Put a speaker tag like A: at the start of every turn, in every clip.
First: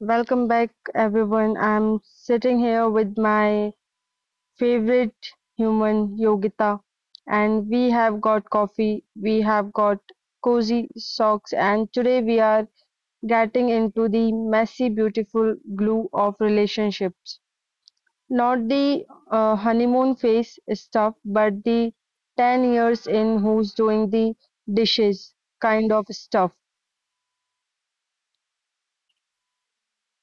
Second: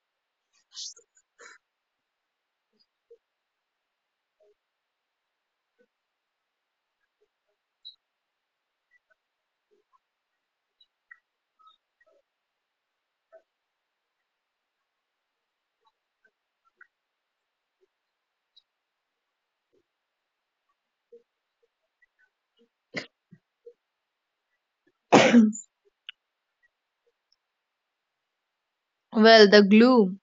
A: Welcome back, everyone. I'm sitting here with my favorite human, Yogita, and we have got coffee, we have got cozy socks, and today we are getting into the messy, beautiful glue of relationships. Not the honeymoon phase stuff, but the 10 years in who's doing the dishes kind of stuff.
B: Well, the glue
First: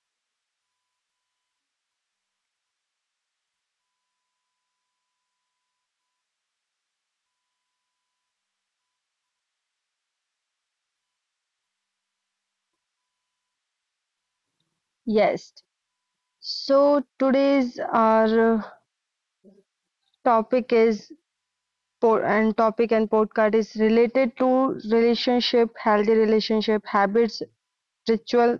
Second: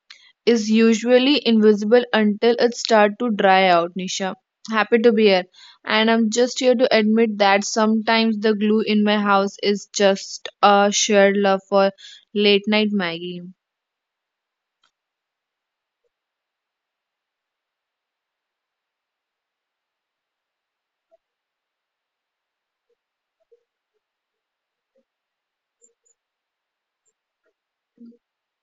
B: is usually invisible until it starts to dry out, Nisha. Happy to be here. And I'm just here to admit that sometimes the glue in my house is just a shared love for late night Maggie.
A: Yes. So today's our topic is po- and topic and podcast is related to relationship, healthy relationship habits, ritual,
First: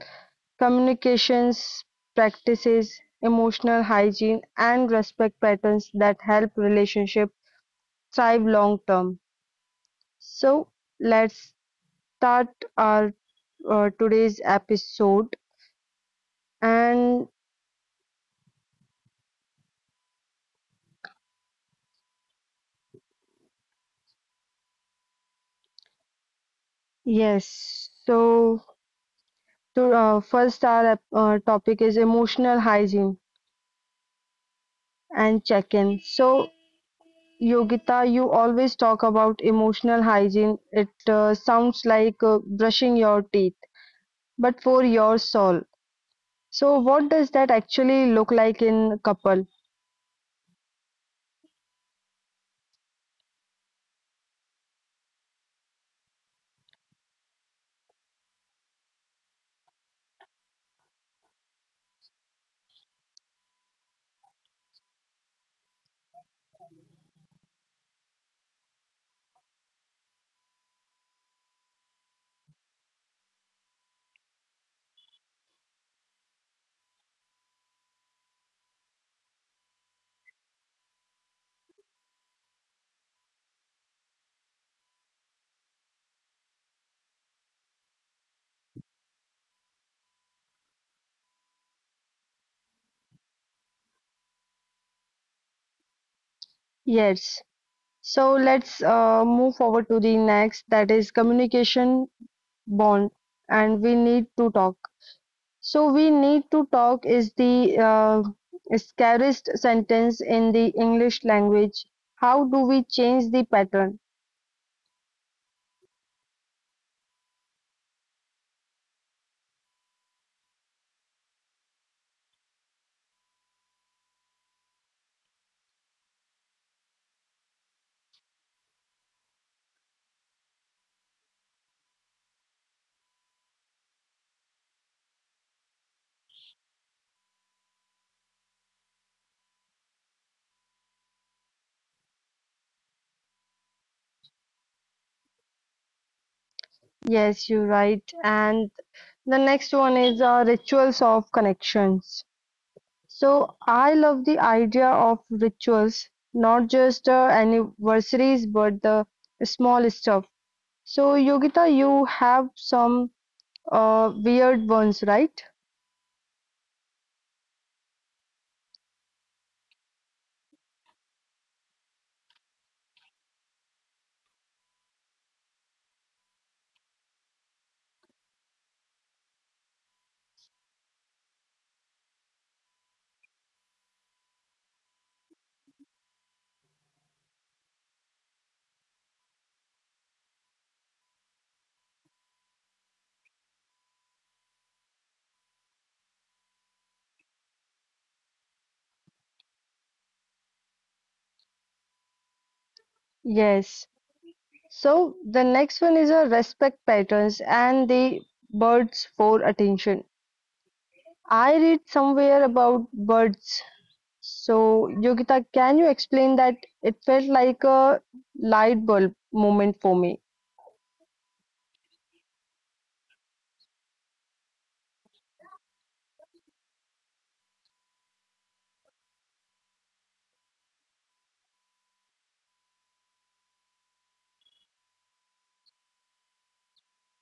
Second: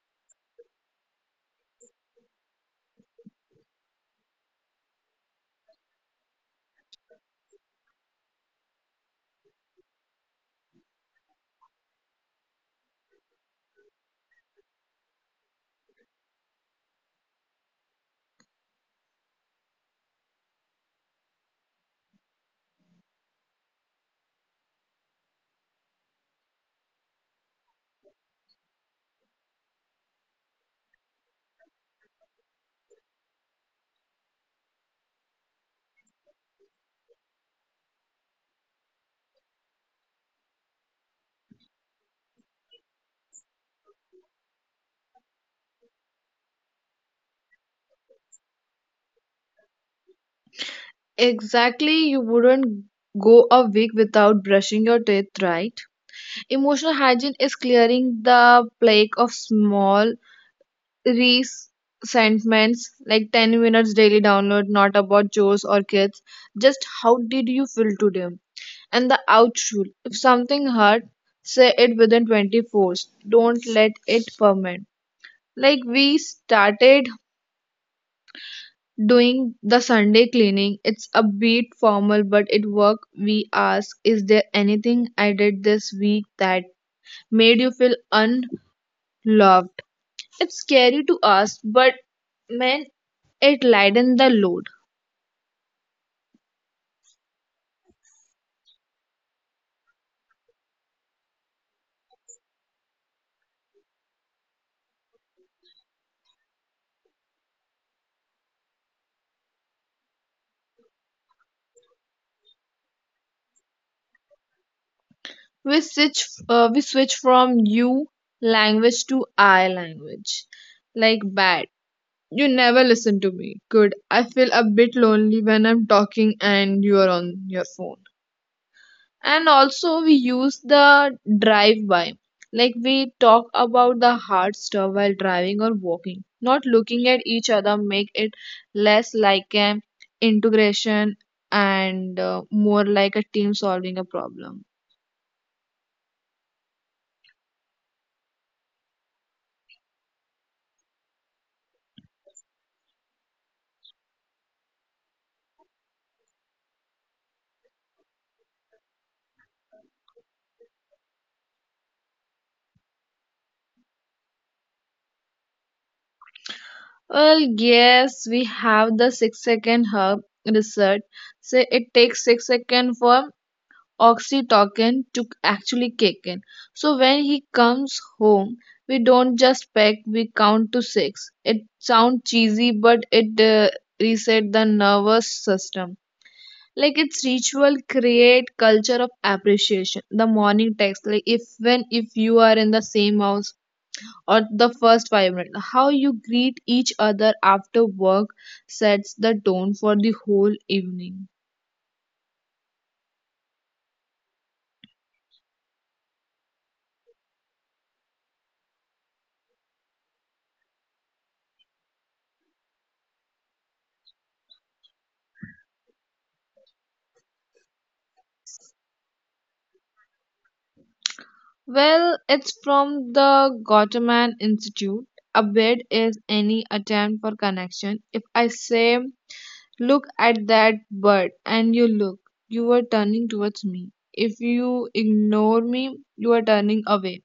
A: communications practices, emotional hygiene, and respect patterns that help relationship thrive long term. So let's start our today's episode. And yes, so to, first our topic is emotional hygiene and check in. So, Yogita, you always talk about emotional hygiene. It sounds like brushing your teeth, but for your soul. So, what does that actually look like in couple?
B: Exactly, you wouldn't go a week without brushing your teeth, right? Emotional hygiene is clearing the plague of small resentments, like 10 minutes daily download, not about chores or kids, just how did you feel today, and the out rule, if something hurt, say it within 24. Don't let it ferment. Like we started doing the sunday cleaning. It's a bit formal but it worked. We ask, is there anything I did this week that made you feel unloved? It's scary to ask but man, it lighten the load.
A: Yes. So, let's move forward to the next that is communication bond, and we need to talk. So, we need to talk is the scariest sentence in the English language. How do we change the pattern?
B: We switch we switch from you language to I language. Like bad. You never listen to me. Good. I feel a bit lonely when I'm talking and you are on your phone. And also we use the drive by. Like we talk about the hard stuff while driving or walking. Not looking at each other make it less like an integration and more like a team solving a problem.
A: Yes, you're right. And the next one is rituals of connections. So I love the idea of rituals, not just anniversaries, but the small stuff. So, Yogita, you have some weird ones, right?
B: Well, yes, we have the 6 second herb research. Say it takes 6 seconds for oxytocin to actually kick in. So when he comes home, we don't just peck, we count to six. It sounds cheesy, but it reset the nervous system. Like its ritual create culture of appreciation. The morning text, like if when if you are in the same house or the first 5 minutes. How you greet each other after work sets the tone for the whole evening.
A: Yes. So the next one is a respect patterns and the birds for attention. I read somewhere about birds. So, Yogita, can you explain that? It felt like a light bulb moment for me.
B: Well, it's from the Gottman Institute. A bid is any attempt for connection. If I say, look at that bird, and you look, you are turning towards me. If you ignore me, you are turning away.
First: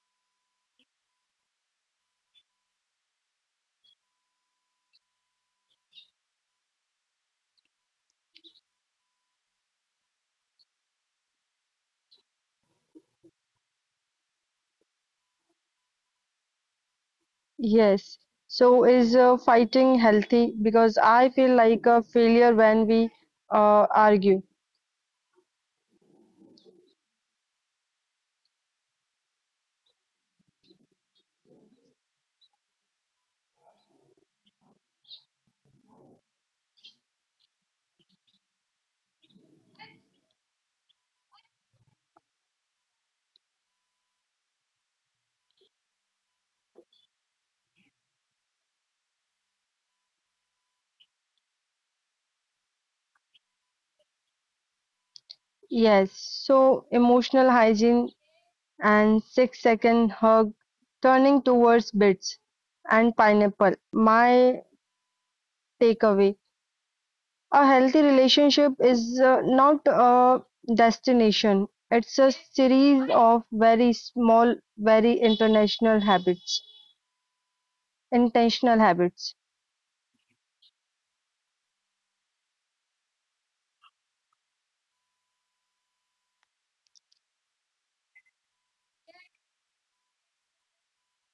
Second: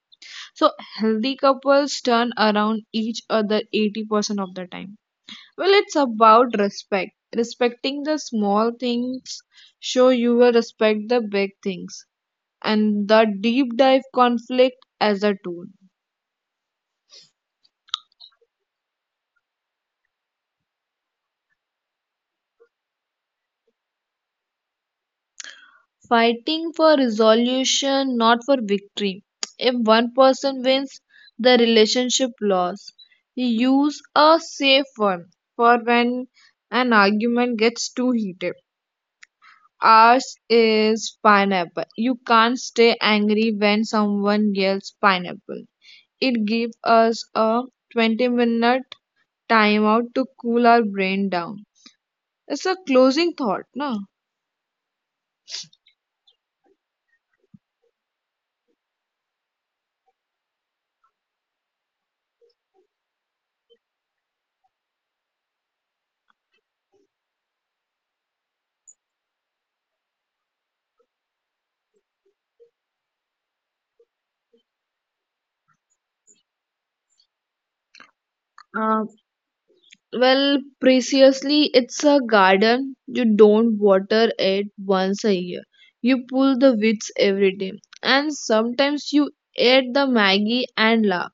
B: So, healthy couples turn around each other 80% of the time. Well, it's about respect. Respecting the small things show you will respect the big things and the deep dive conflict as a tool.
A: Yes. So, is fighting healthy? Because I feel like a failure when we argue.
B: Fighting for resolution, not for victory. If one person wins, the relationship loss. Use a safe one for when an argument gets too heated. Ours is pineapple. You can't stay angry when someone yells pineapple. It gave us a 20-minute timeout to cool our brain down. It's a closing thought, no?
A: Yes. So, emotional hygiene and 6-second hug, turning towards bits and pineapple. My takeaway. A healthy relationship is not a destination, it's a series of very small, very international habits, intentional
B: Uh,
A: habits.
B: well, preciously, it's a garden. You don't water it once a year. You pull the weeds every day. And sometimes you eat the Maggie and laugh.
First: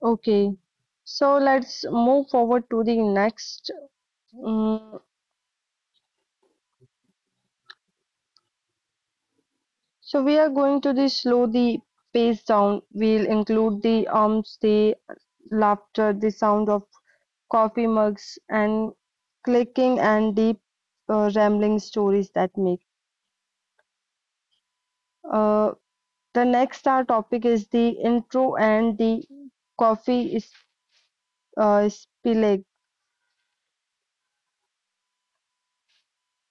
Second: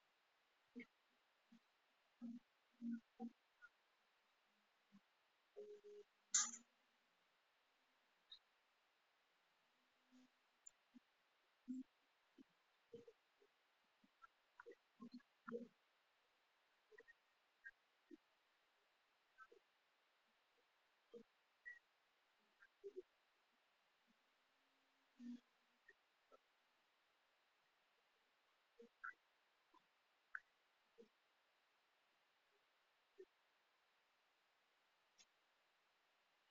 A: Okay, so let's move forward to the next. Mm, so we are going to the slow the pace down. We'll include the arms, the laughter, the sound of coffee mugs, and clicking and deep rambling stories that make. Uh, The next our topic is the intro and the coffee is spillag,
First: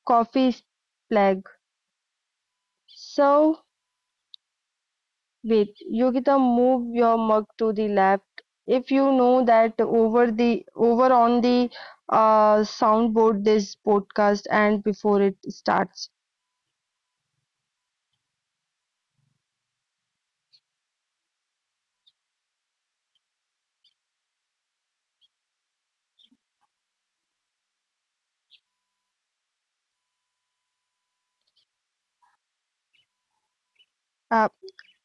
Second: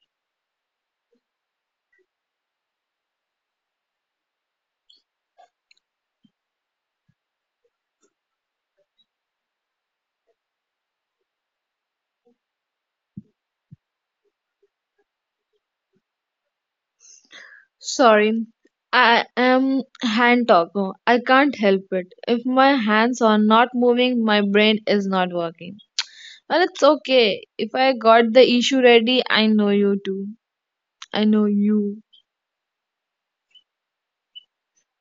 A: coffee splag. So wait, Yogita, move your mug to the left. If you know that over the over on the soundboard this podcast and before it starts.
B: Sorry, I am hand talker. I can't help it. If my hands are not moving, my brain is not working. Well, it's okay. If I got the issue ready, I know you too. I know you.
A: Uh,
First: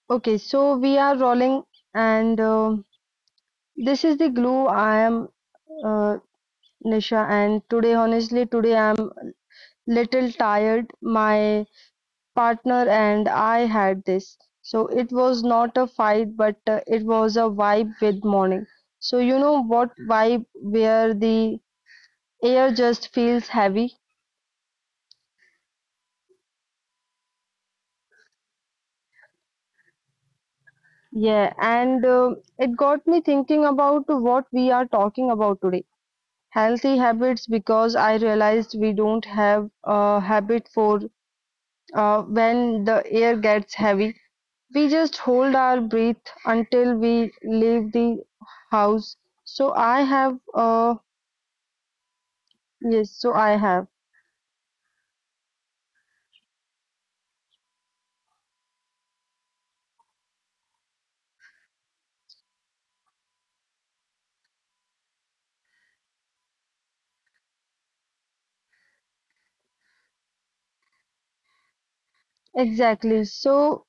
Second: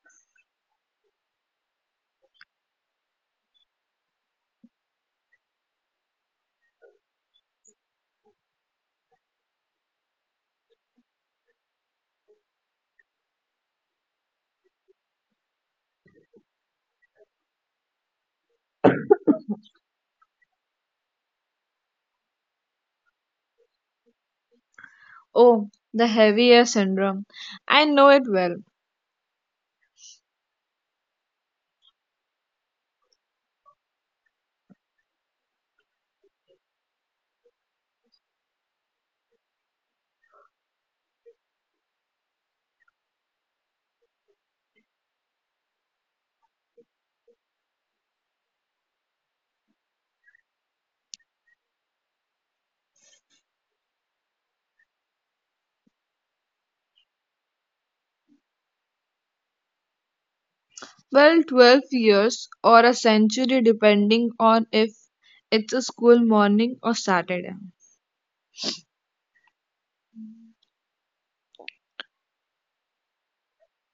A: okay, so we are rolling and this is the glue. I am uh, Nisha and today honestly today I'm little tired. My partner and I had this. So it was not a fight, but it was a vibe with morning. So you know what vibe where the air just feels heavy?
B: Oh, the heavy air syndrome. I know it well.
A: Yeah, and it got me thinking about what we are talking about today. Healthy habits because I realized we don't have a habit for when the air gets heavy. We just hold our breath until we leave the house. So I have a. Yes, so I have.
B: Well, 12 years or a century, depending on if it's a school morning or Saturday.
A: Exactly. So,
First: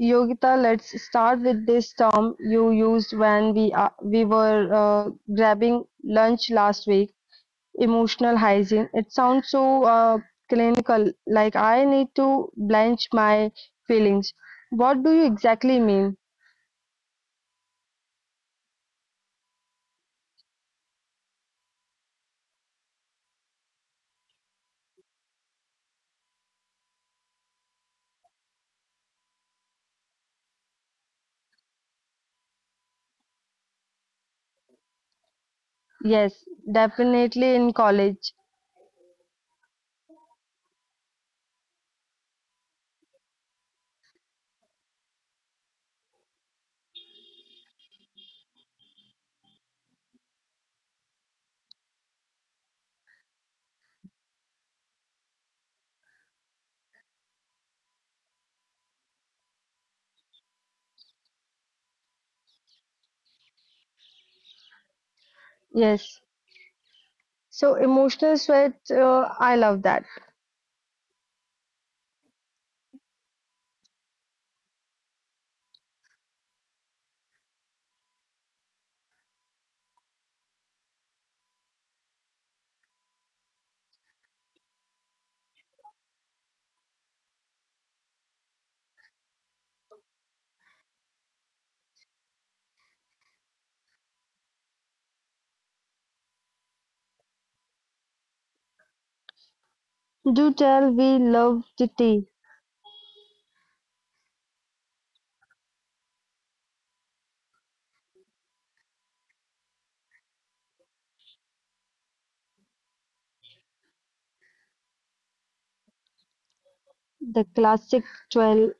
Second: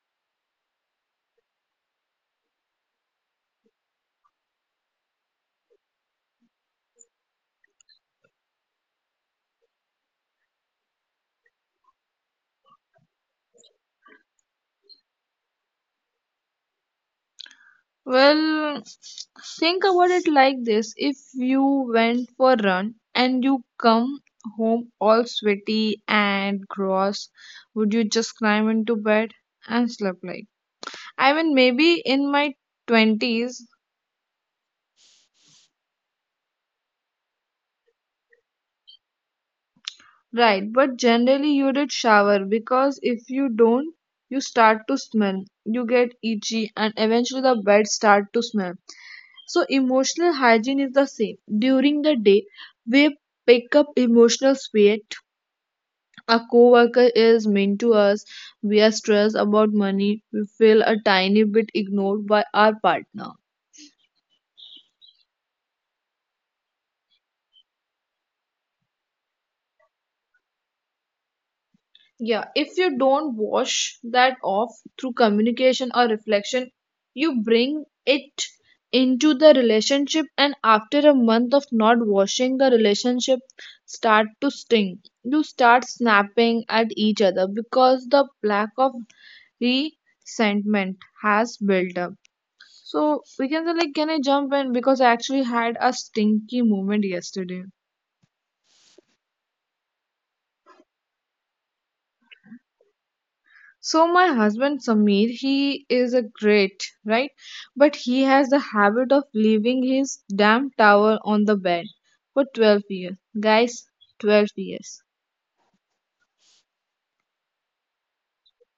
A: Yogita, let's start with this term you used when we were grabbing lunch last week, emotional hygiene. It sounds so clinical, like I need to blanch my feelings. What do you exactly mean?
B: Well, think about it like this, if you went for a run and you come home all sweaty and gross, would you just climb into bed and sleep like? I mean, maybe in my 20s,
A: Yes, definitely in college.
B: right, but generally you did shower, because if you don't, you start to smell, you get itchy, and eventually the bed start to smell. So emotional hygiene is the same. During the day, we pick up emotional sweat. A coworker is mean to us. We are stressed about money. We feel a tiny bit ignored by our partner.
A: Yes. So, emotional sweat, I love that.
B: Yeah, if you don't wash that off through communication or reflection, you bring it into the relationship, and after a month of not washing, the relationship start to sting. You start snapping at each other because the lack of resentment has built up. So we can say like, can I jump in? Because I actually had a stinky moment yesterday.
A: Do tell, we love the tea,
B: So my husband Samir, he is a great, right? But he has the habit of leaving his damn towel on the bed for 12 years. Guys, 12 years.
A: the classic 12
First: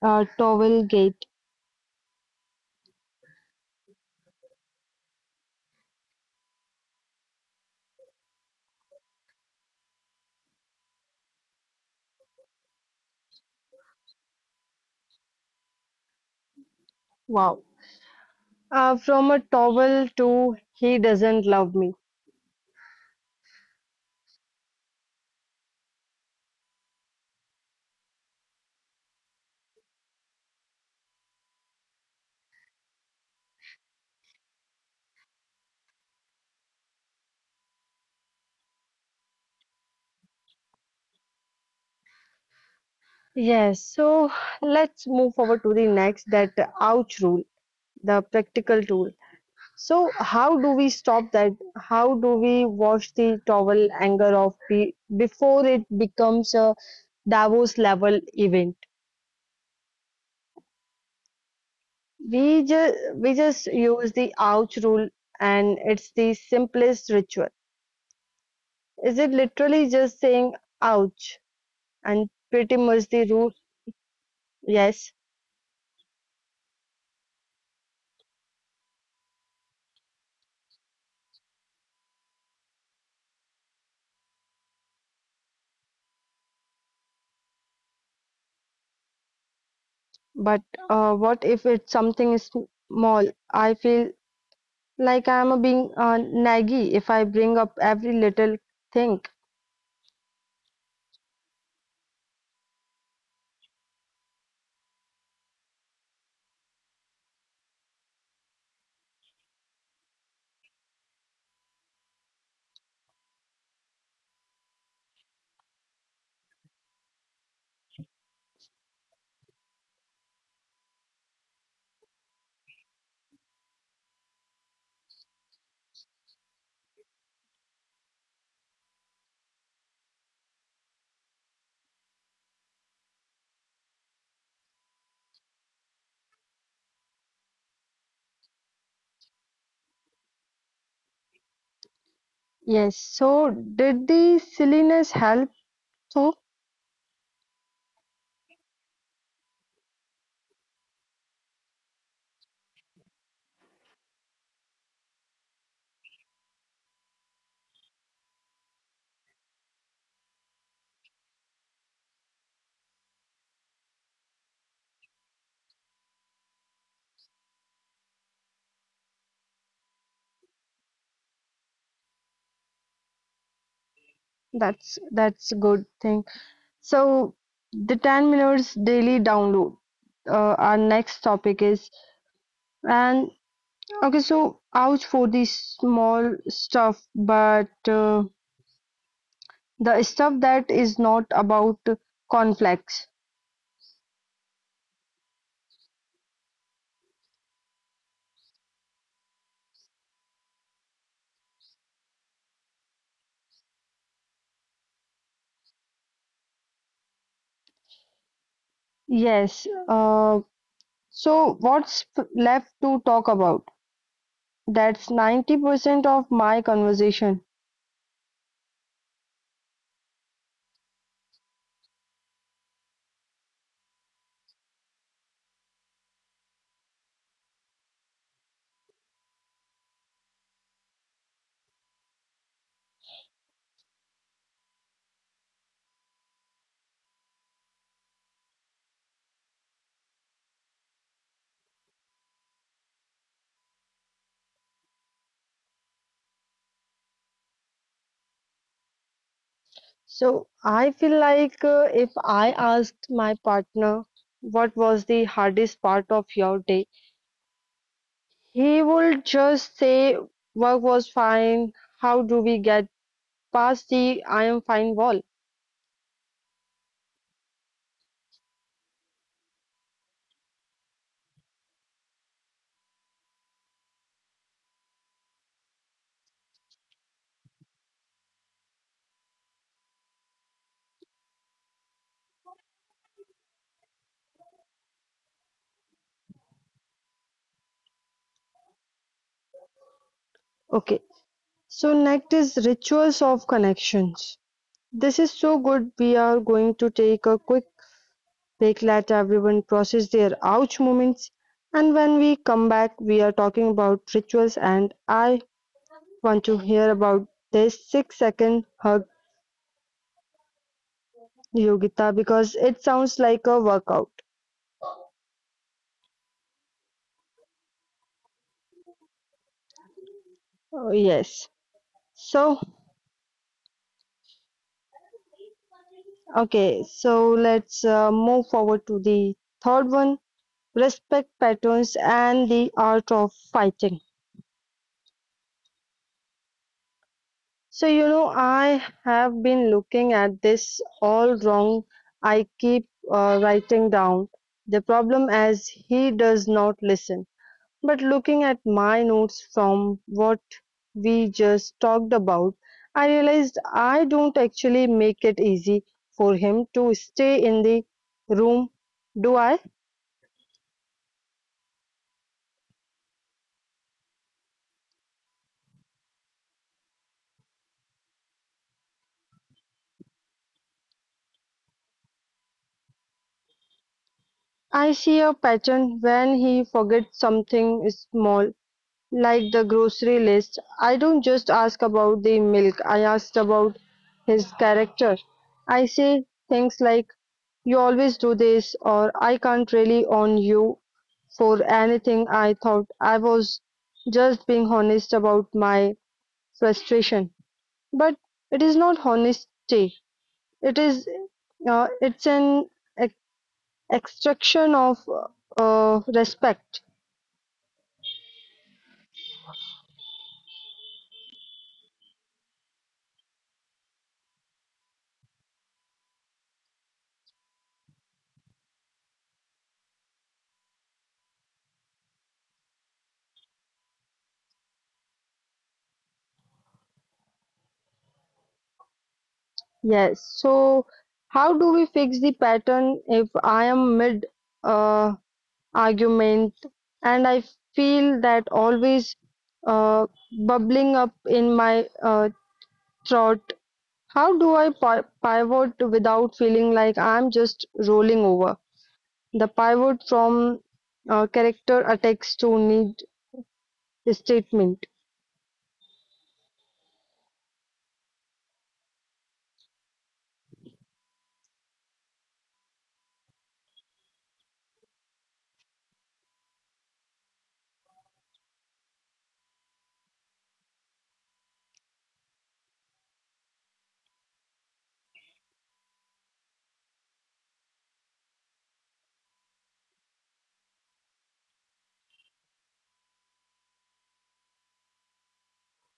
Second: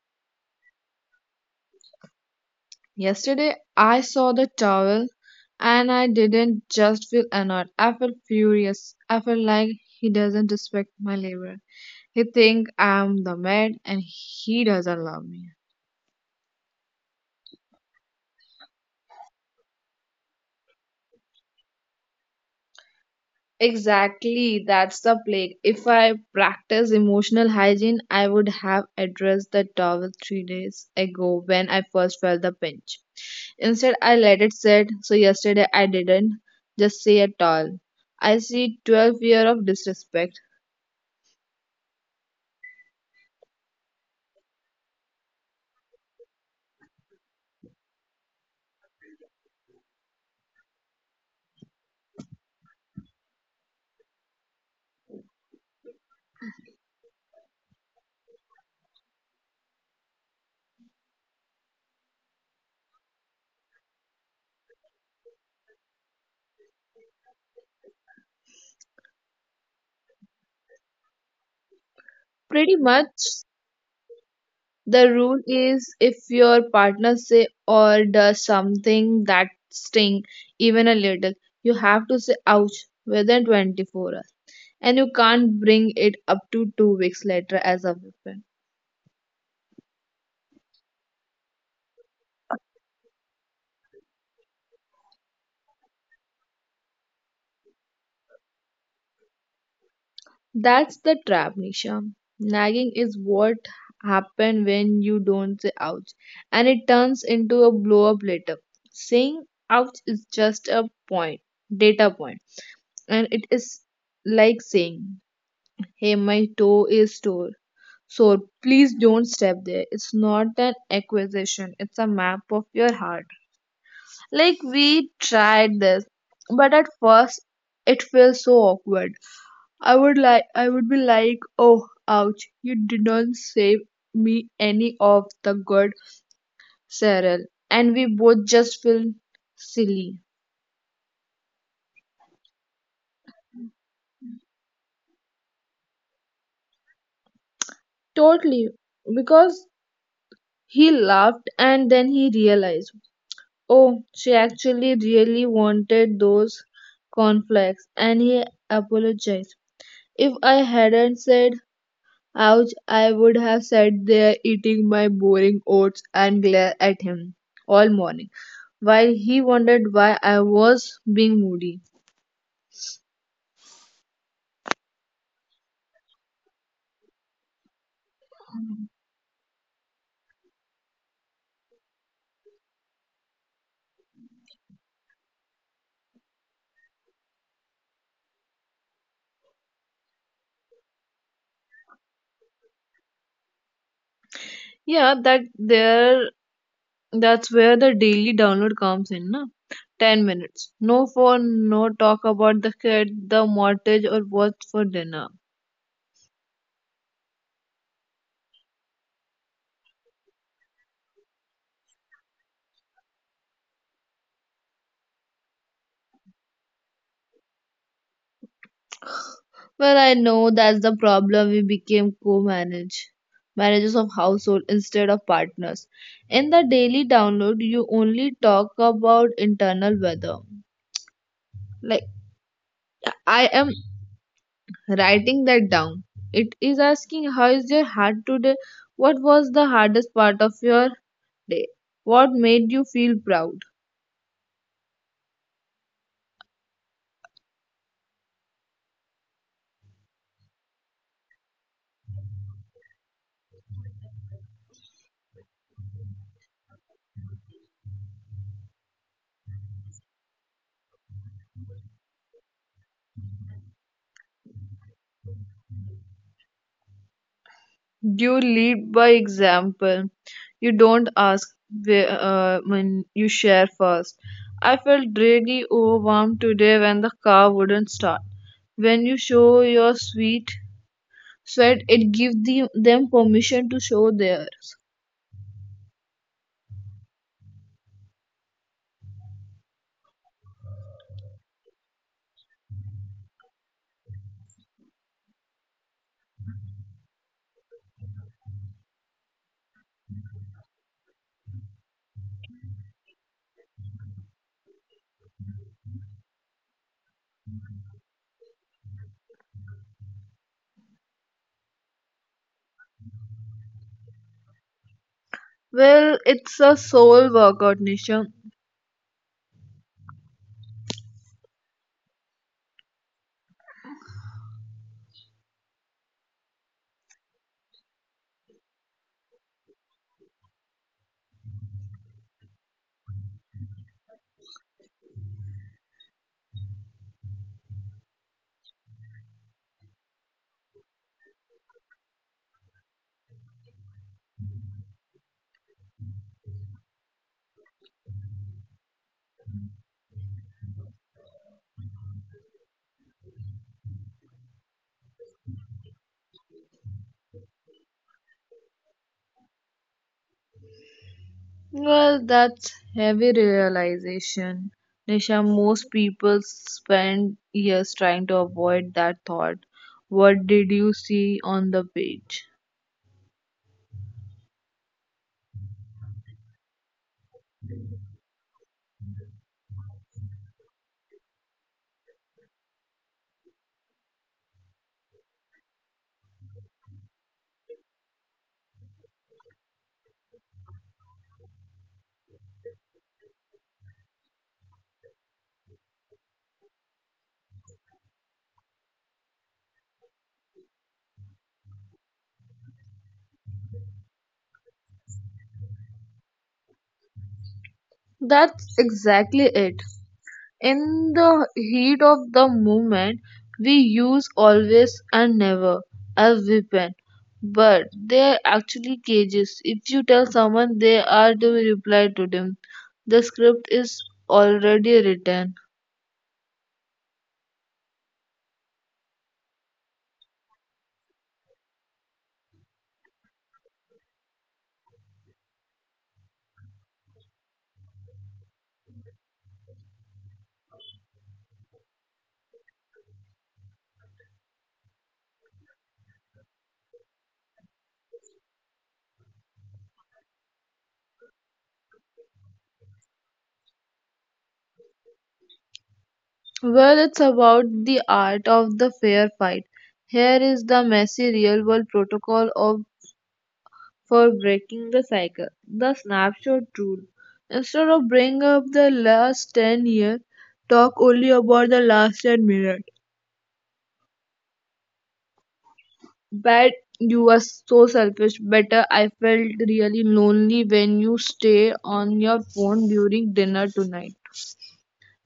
A: Towel gate.
B: Yesterday I saw the towel and I didn't just feel annoyed. I felt furious. I felt like he doesn't respect my labor. He think I'm the maid and he doesn't love me.
A: Wow. From a towel to he doesn't love me.
B: Exactly, that's the plague. If I practice emotional hygiene, I would have addressed the towel 3 days ago when I first felt the pinch. Instead, I let it sit, so yesterday I didn't just say at all. I see 12 year of disrespect.
A: Yes, so let's move forward to the next that ouch rule, the practical tool. So, how do we stop that? How do we wash the towel anger off before it becomes a Davos level event? We just use the ouch rule and it's the simplest ritual. Is it literally just saying ouch? And
B: Pretty
A: pretty much
B: much
A: the rule,
B: the
A: yes.
B: rule is, if your partner say or does something that sting even a little, you have to say ouch within 24 hours. And you can't bring it up to 2 weeks later as a weapon.
A: But what if it's something small? I feel like I'm a being naggy if I bring up every little thing.
B: That's the trap, Nisha. Nagging is what happens when you don't say ouch, and it turns into a blow up later. Saying ouch is just a point, data point, and it is like saying, hey, my toe is sore. So please don't step there. It's not an accusation. It's a map of your heart. Like we tried this, but at first it feels so awkward. I would be like, "Oh, ouch. You didn't save me any of the good, Cyril." And we both just feel silly.
A: Yes. So did the silliness help? So
B: Totally, because he laughed and then he realized, "Oh, she actually really wanted those conflicts," and he apologized. If I hadn't said Ouch, I would have sat there eating my boring oats and glare at him all morning while he wondered why I was being moody.
A: that's a good thing. So the 10 minutes daily download. Our next topic is. And okay. So ouch for the small stuff, but. The stuff that is not about conflicts.
B: Yeah, that's where the daily download comes in, na? 10 minutes. No phone, no talk about the kid, the mortgage or what's for dinner.
A: Yes. So what's left to talk about? That's 90% of my conversation.
B: Well, I know that's the problem. We became co-manage managers of household instead of partners. In the daily download, you only talk about internal weather. Like I am writing that down. It is asking, how is your heart today? What was the hardest part of your day? What made you feel proud?
A: So I feel like if I asked my partner what was the hardest part of your day, he would just say work was fine. How do we get past the I am fine wall?
B: You lead by example. You don't ask when you share first. I felt really overwhelmed today when the car wouldn't start. When you show your sweet sweat, it gives them permission to show theirs.
A: Okay. So next is rituals of connections. This is so good. We are going to take a quick break, let everyone process their ouch moments. And when we come back, we are talking about rituals. And I want to hear about this 6-second hug, Yogita, because it sounds like a workout.
B: Well, it's a soul workout, Nisha.
A: Oh, yes. So, okay, so let's move forward to the third one, respect patterns and the art of fighting. So, you know, I have been looking at this all wrong. I keep writing down the problem as he does not listen. But looking at my notes from what we just talked about, I realized I don't actually make it easy for him to stay in the room, do I?
B: Well, that's heavy realization. Nisha, most people spend years trying to avoid that thought. What did you see on the page?
A: I see a pattern when he forgets something small. Like the grocery list, I don't just ask about the milk, I asked about his character. I say things like, you always do this, or I can't really on you for anything. I thought I was just being honest about my frustration. But it is not honesty, it is it's an ex- extraction of respect.
B: That's exactly it. In the heat of the moment, we use always and never as weapon, but they're actually cages. If you tell someone they are to reply to them, the script is already written.
A: Yes. So, how do we fix the pattern if I am mid uh, argument and I feel that always uh, bubbling up in my throat? How do I pi pivot without feeling like I'm just rolling over? The pivot from character attacks to need statement.
B: Well, it's about the art of the fair fight. Here is the messy real world protocol of for breaking the cycle. The snapshot rule. Instead of bringing up the last 10 years, talk only about the last 10 minutes. Bad, you were so selfish. Better, I felt really lonely when you stay on your phone during dinner tonight.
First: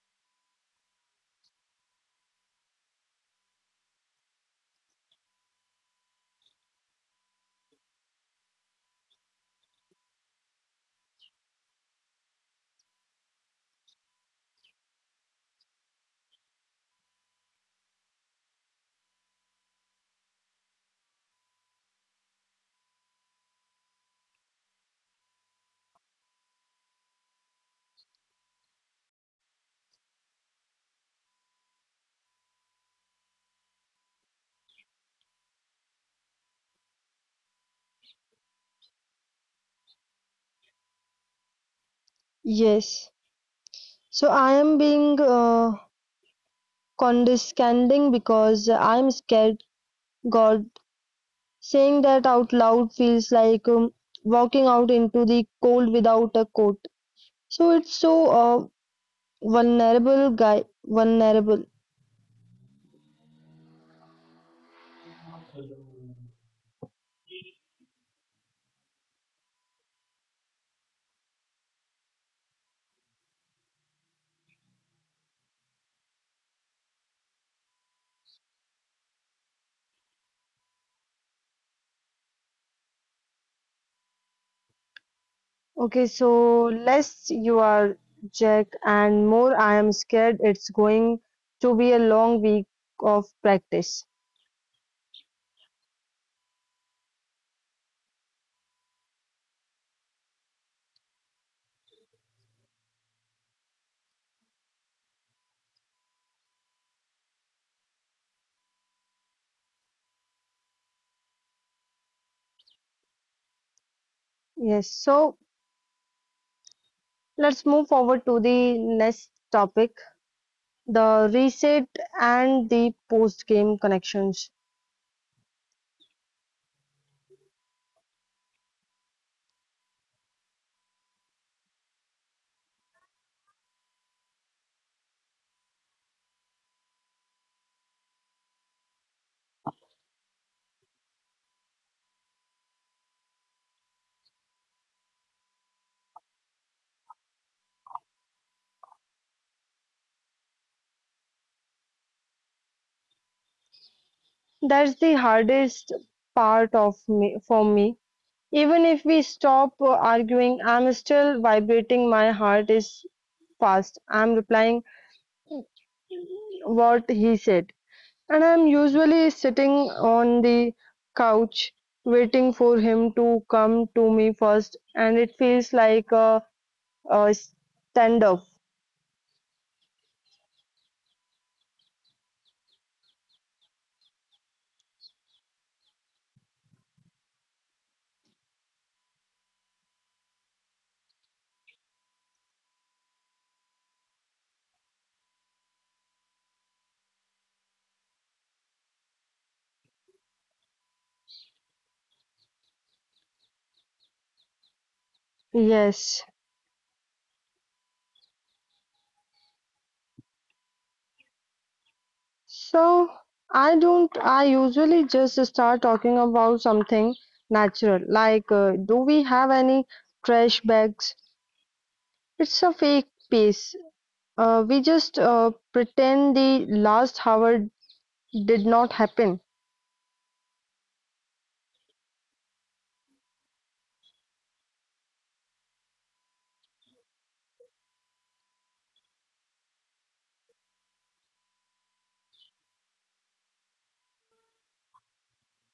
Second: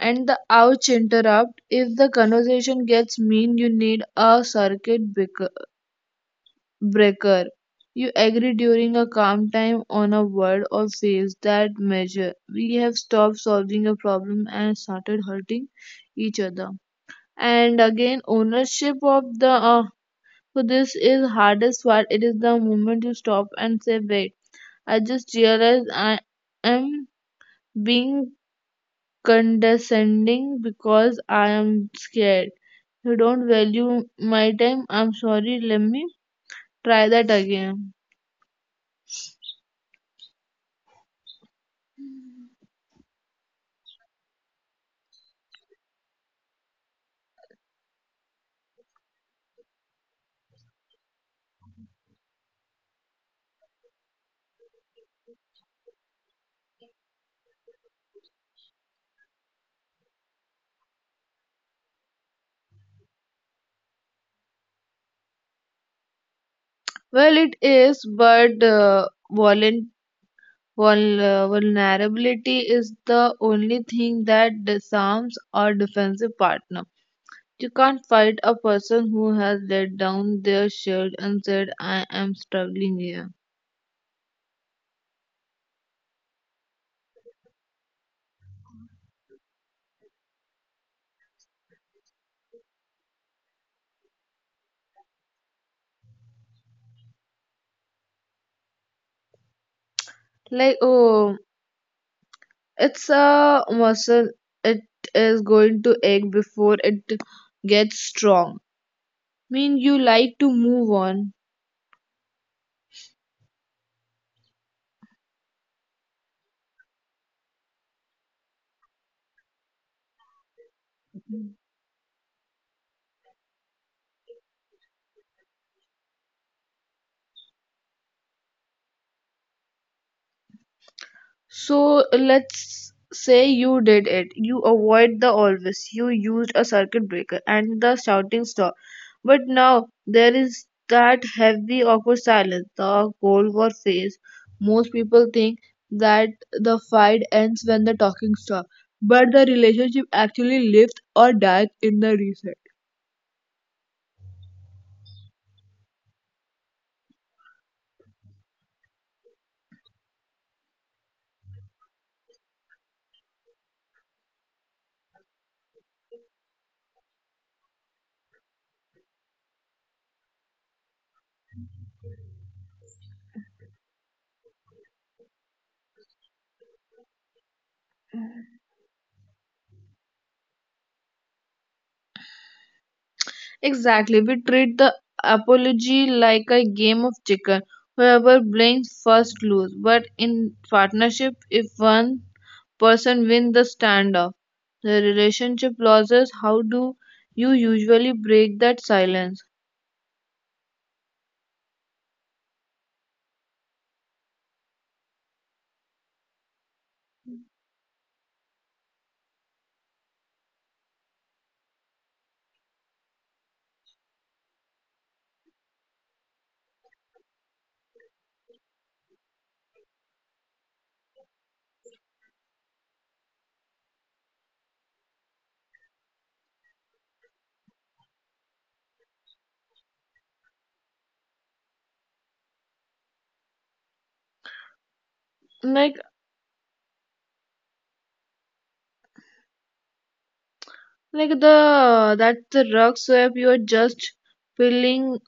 B: And the ouch interrupt. If the conversation gets mean, you need a circuit breaker. You agree during a calm time on a word or phrase that measure. We have stopped solving a problem and started hurting each other. And again, ownership of the. So this is hardest part. It is the moment you stop and say, "Wait, I just realized I am being condescending because I am scared. You don't value my time. I'm sorry. Let me try that again."
A: Yes. So I am being condescending because I'm scared. God. Saying that out loud feels like walking out into the cold without a coat. So it's so vulnerable, guy. Vulnerable.
B: Well, it is, but volun- vulnerability is the only thing that disarms our defensive partner. You can't fight a person who has let down their shield and said, I am struggling here.
A: Okay, so less you are Jack and more I am scared it's going to be a long week of practice.
B: Like, oh, it's a muscle. It is going to ache before it gets strong. Mean, you like to move on.
A: Yes, so let's move forward to the next topic, the reset and the post game connections.
B: So let's say you did it. You avoid the always. You used a circuit breaker and the shouting stop. But now there is that heavy, awkward silence, the Cold War phase. Most people think that the fight ends when the talking stops, but the relationship actually lives or dies in the reset.
A: That's the hardest part of me for me. Even if we stop arguing, I'm still vibrating. My heart is fast. I'm replying what he said. And I'm usually sitting on the couch waiting for him to come to me first, and it feels like a standoff.
B: Exactly. We treat the apology like a game of chicken. Whoever blinks first lose. But in partnership, if one person wins the standoff, the relationship loses. How do you usually break that silence?
A: Yes. So I don't, I usually just start talking about something natural, like do we have any trash bags? It's a fake piece. We just pretend the last hour did not happen.
B: Like, like the That's the rug swap. You are just filling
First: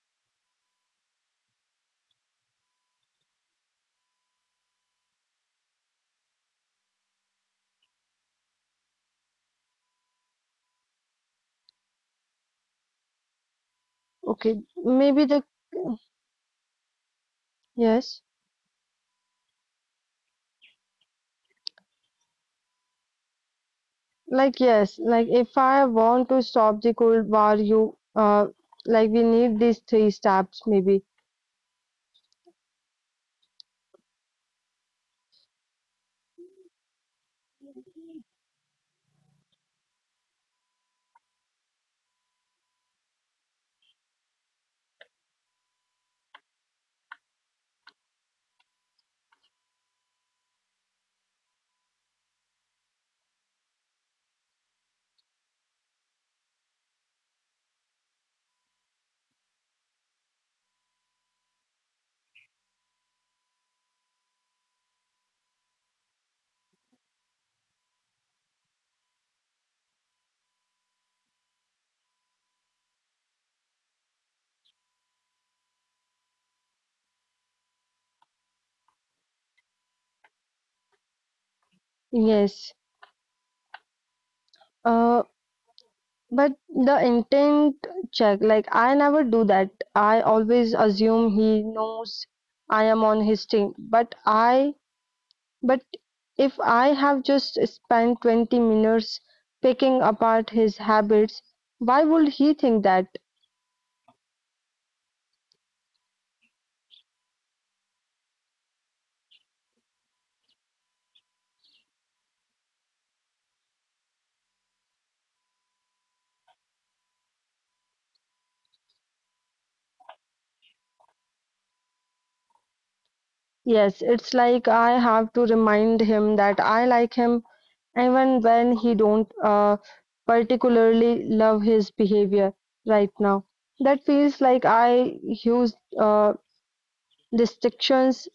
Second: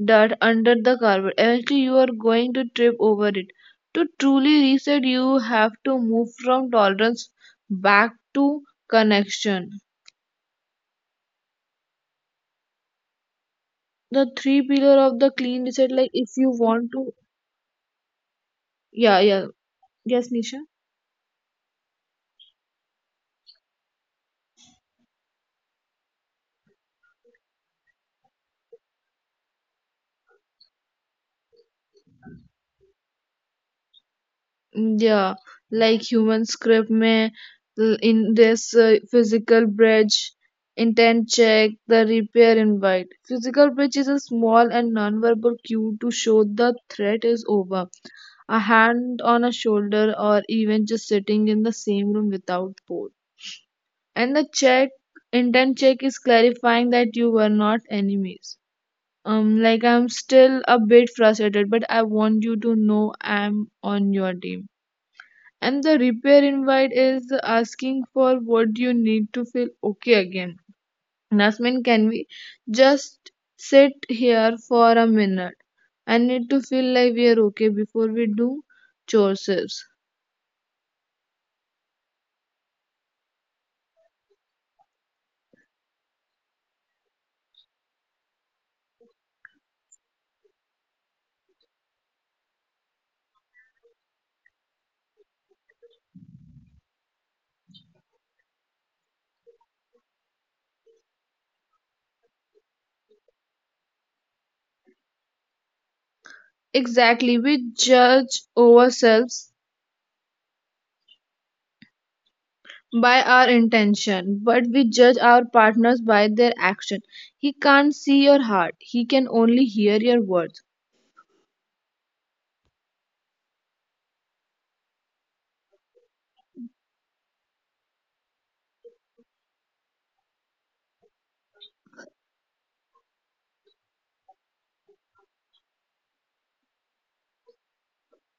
B: that under the carpet. Eventually, you are going to trip over it. To truly reset, you have to move from tolerance back to connection. The
A: Okay,
B: three pillar
A: maybe
B: of the
A: the
B: clean reset, like if you want to,
A: yes,
B: yeah, yeah, yes, Nisha.
A: yes, like if I want to stop the cold war, you like we need these three steps, maybe.
B: Yeah, like human script in this physical bridge, intent check, the repair invite. Physical bridge is a small and nonverbal cue to show the threat is over. A hand on a shoulder or even just sitting in the same room without port. And the intent check is clarifying that you were not enemies. Like I'm still a bit frustrated, but I want you to know I'm on your team, and the repair invite is asking for what you need to feel okay again. Nasmin, can we just sit here for a minute? I need to feel like we are okay before we do chores.
A: Yes. Uh, but the intent check, like I never do that. I always assume he knows I am on his team, but if I have just spent 20 minutes picking apart his habits, why would he think that?
B: Exactly, we judge ourselves by our intention, but we judge our partners by their action. He can't see your heart, he can only hear your words.
A: Yes, it's like I have to remind him that I like him even when he don't particularly love his behavior right now. That feels like I use uh, distinctions.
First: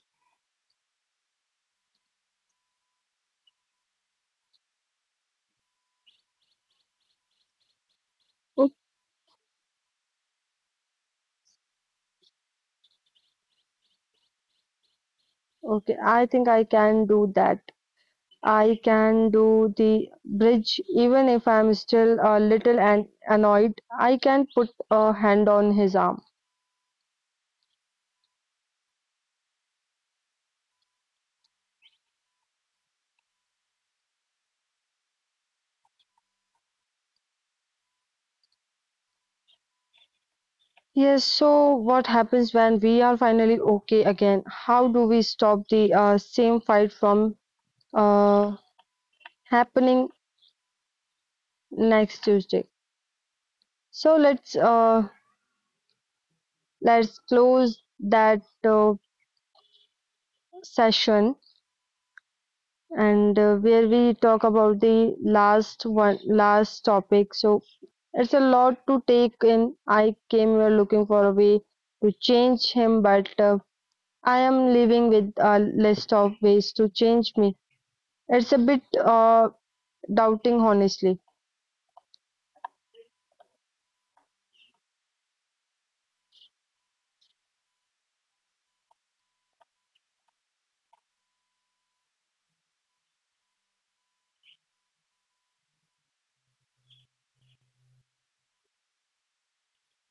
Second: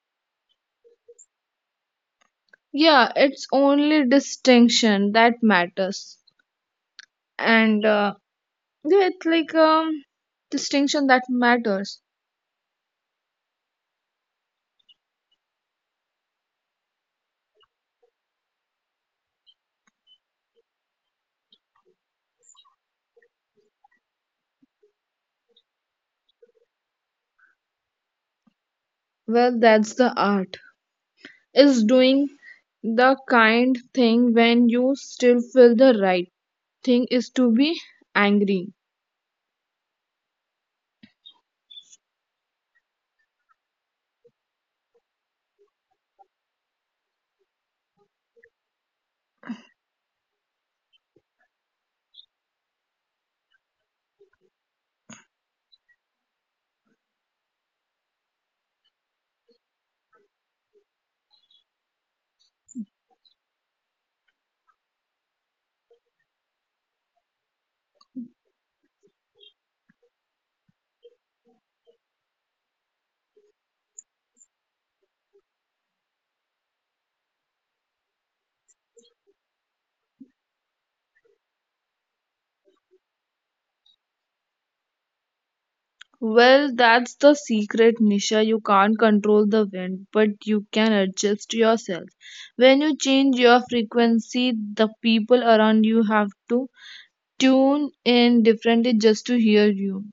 B: Yeah, it's only distinction that matters. And Yeah, it's like distinction that matters.
A: Okay, I think I can do that. I can do the bridge even if I'm still a little annoyed. I can put a hand on his arm.
B: Well, that's the art. Is doing the kind thing when you still feel the right thing is to be angry.
A: Yes, so what happens when we are finally okay again? How do we stop the same fight from uh, happening next Tuesday? So let's let's close that session and where we talk about the last one last topic. So it's a lot to take in. I came here looking for a way to change him, but I am living with a list of ways to change me. It's a bit doubting, honestly.
B: Well, that's the secret, Nisha. You can't control the wind, but you can adjust yourself. When you change your frequency, the people around you have to tune in differently just to hear you.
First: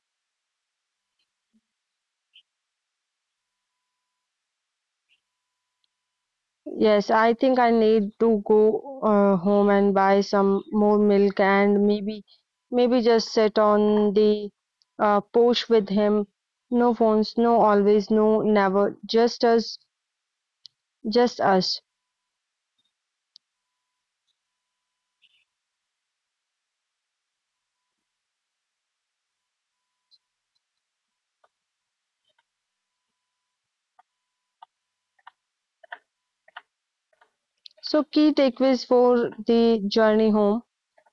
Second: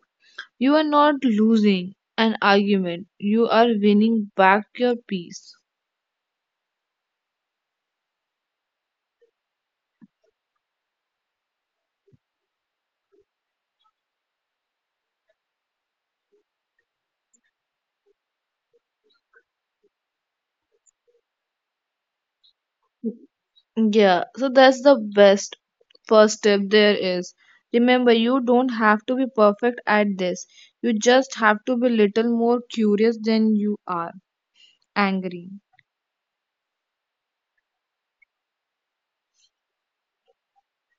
B: You are not losing an argument, you are winning back your peace.
A: Yes, I think I need to go home and buy some more milk and maybe just sit on the porch with him. No phones, no always, no never. Just us.
B: Yeah, so that's the best first step there is. Remember, you don't have to be perfect at this. You just have to be little more curious than you are angry.
A: So key takeaways for the journey home.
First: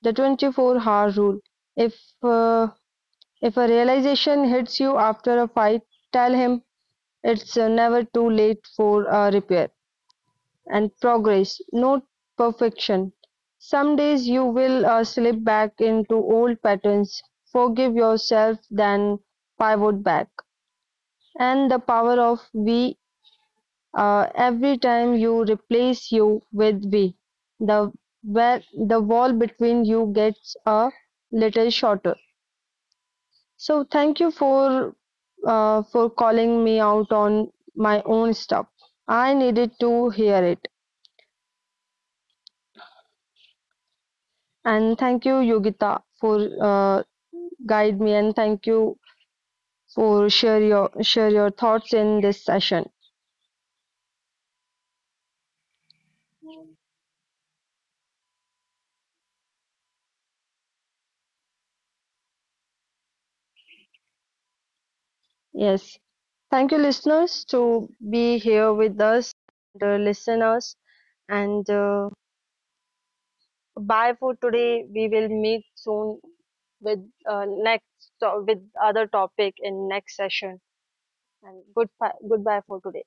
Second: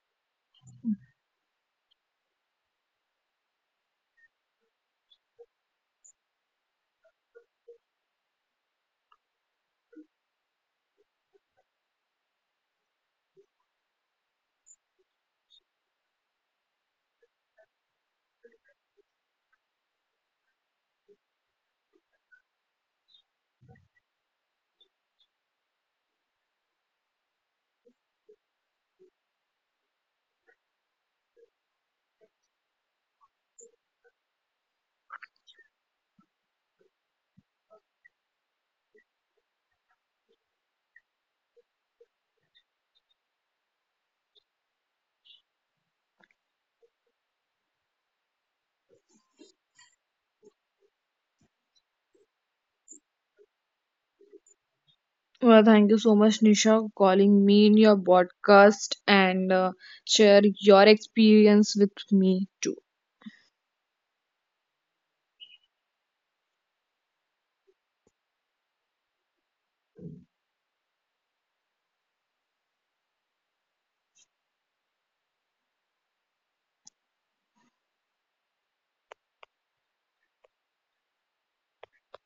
A: The 24-hour rule. If uh, if a realization hits you after a fight, tell him it's never too late for repair. And progress, not perfection. Some days you will slip back into old patterns. Forgive yourself, then pivot back. And the power of we. Every time you replace you with we, the where the wall between you gets a little shorter. So thank you for calling me out on my own stuff. I needed to hear it. And thank you, Yogita, for guide me and thank you for share your thoughts in this session.
B: Well, thank you so much, Nisha, for calling me in your podcast and share your experience with me too.
A: Yes. Thank you, listeners, to be here with us, the listeners. And bye for today. We will meet soon with next with other topic in next session. And goodbye for today.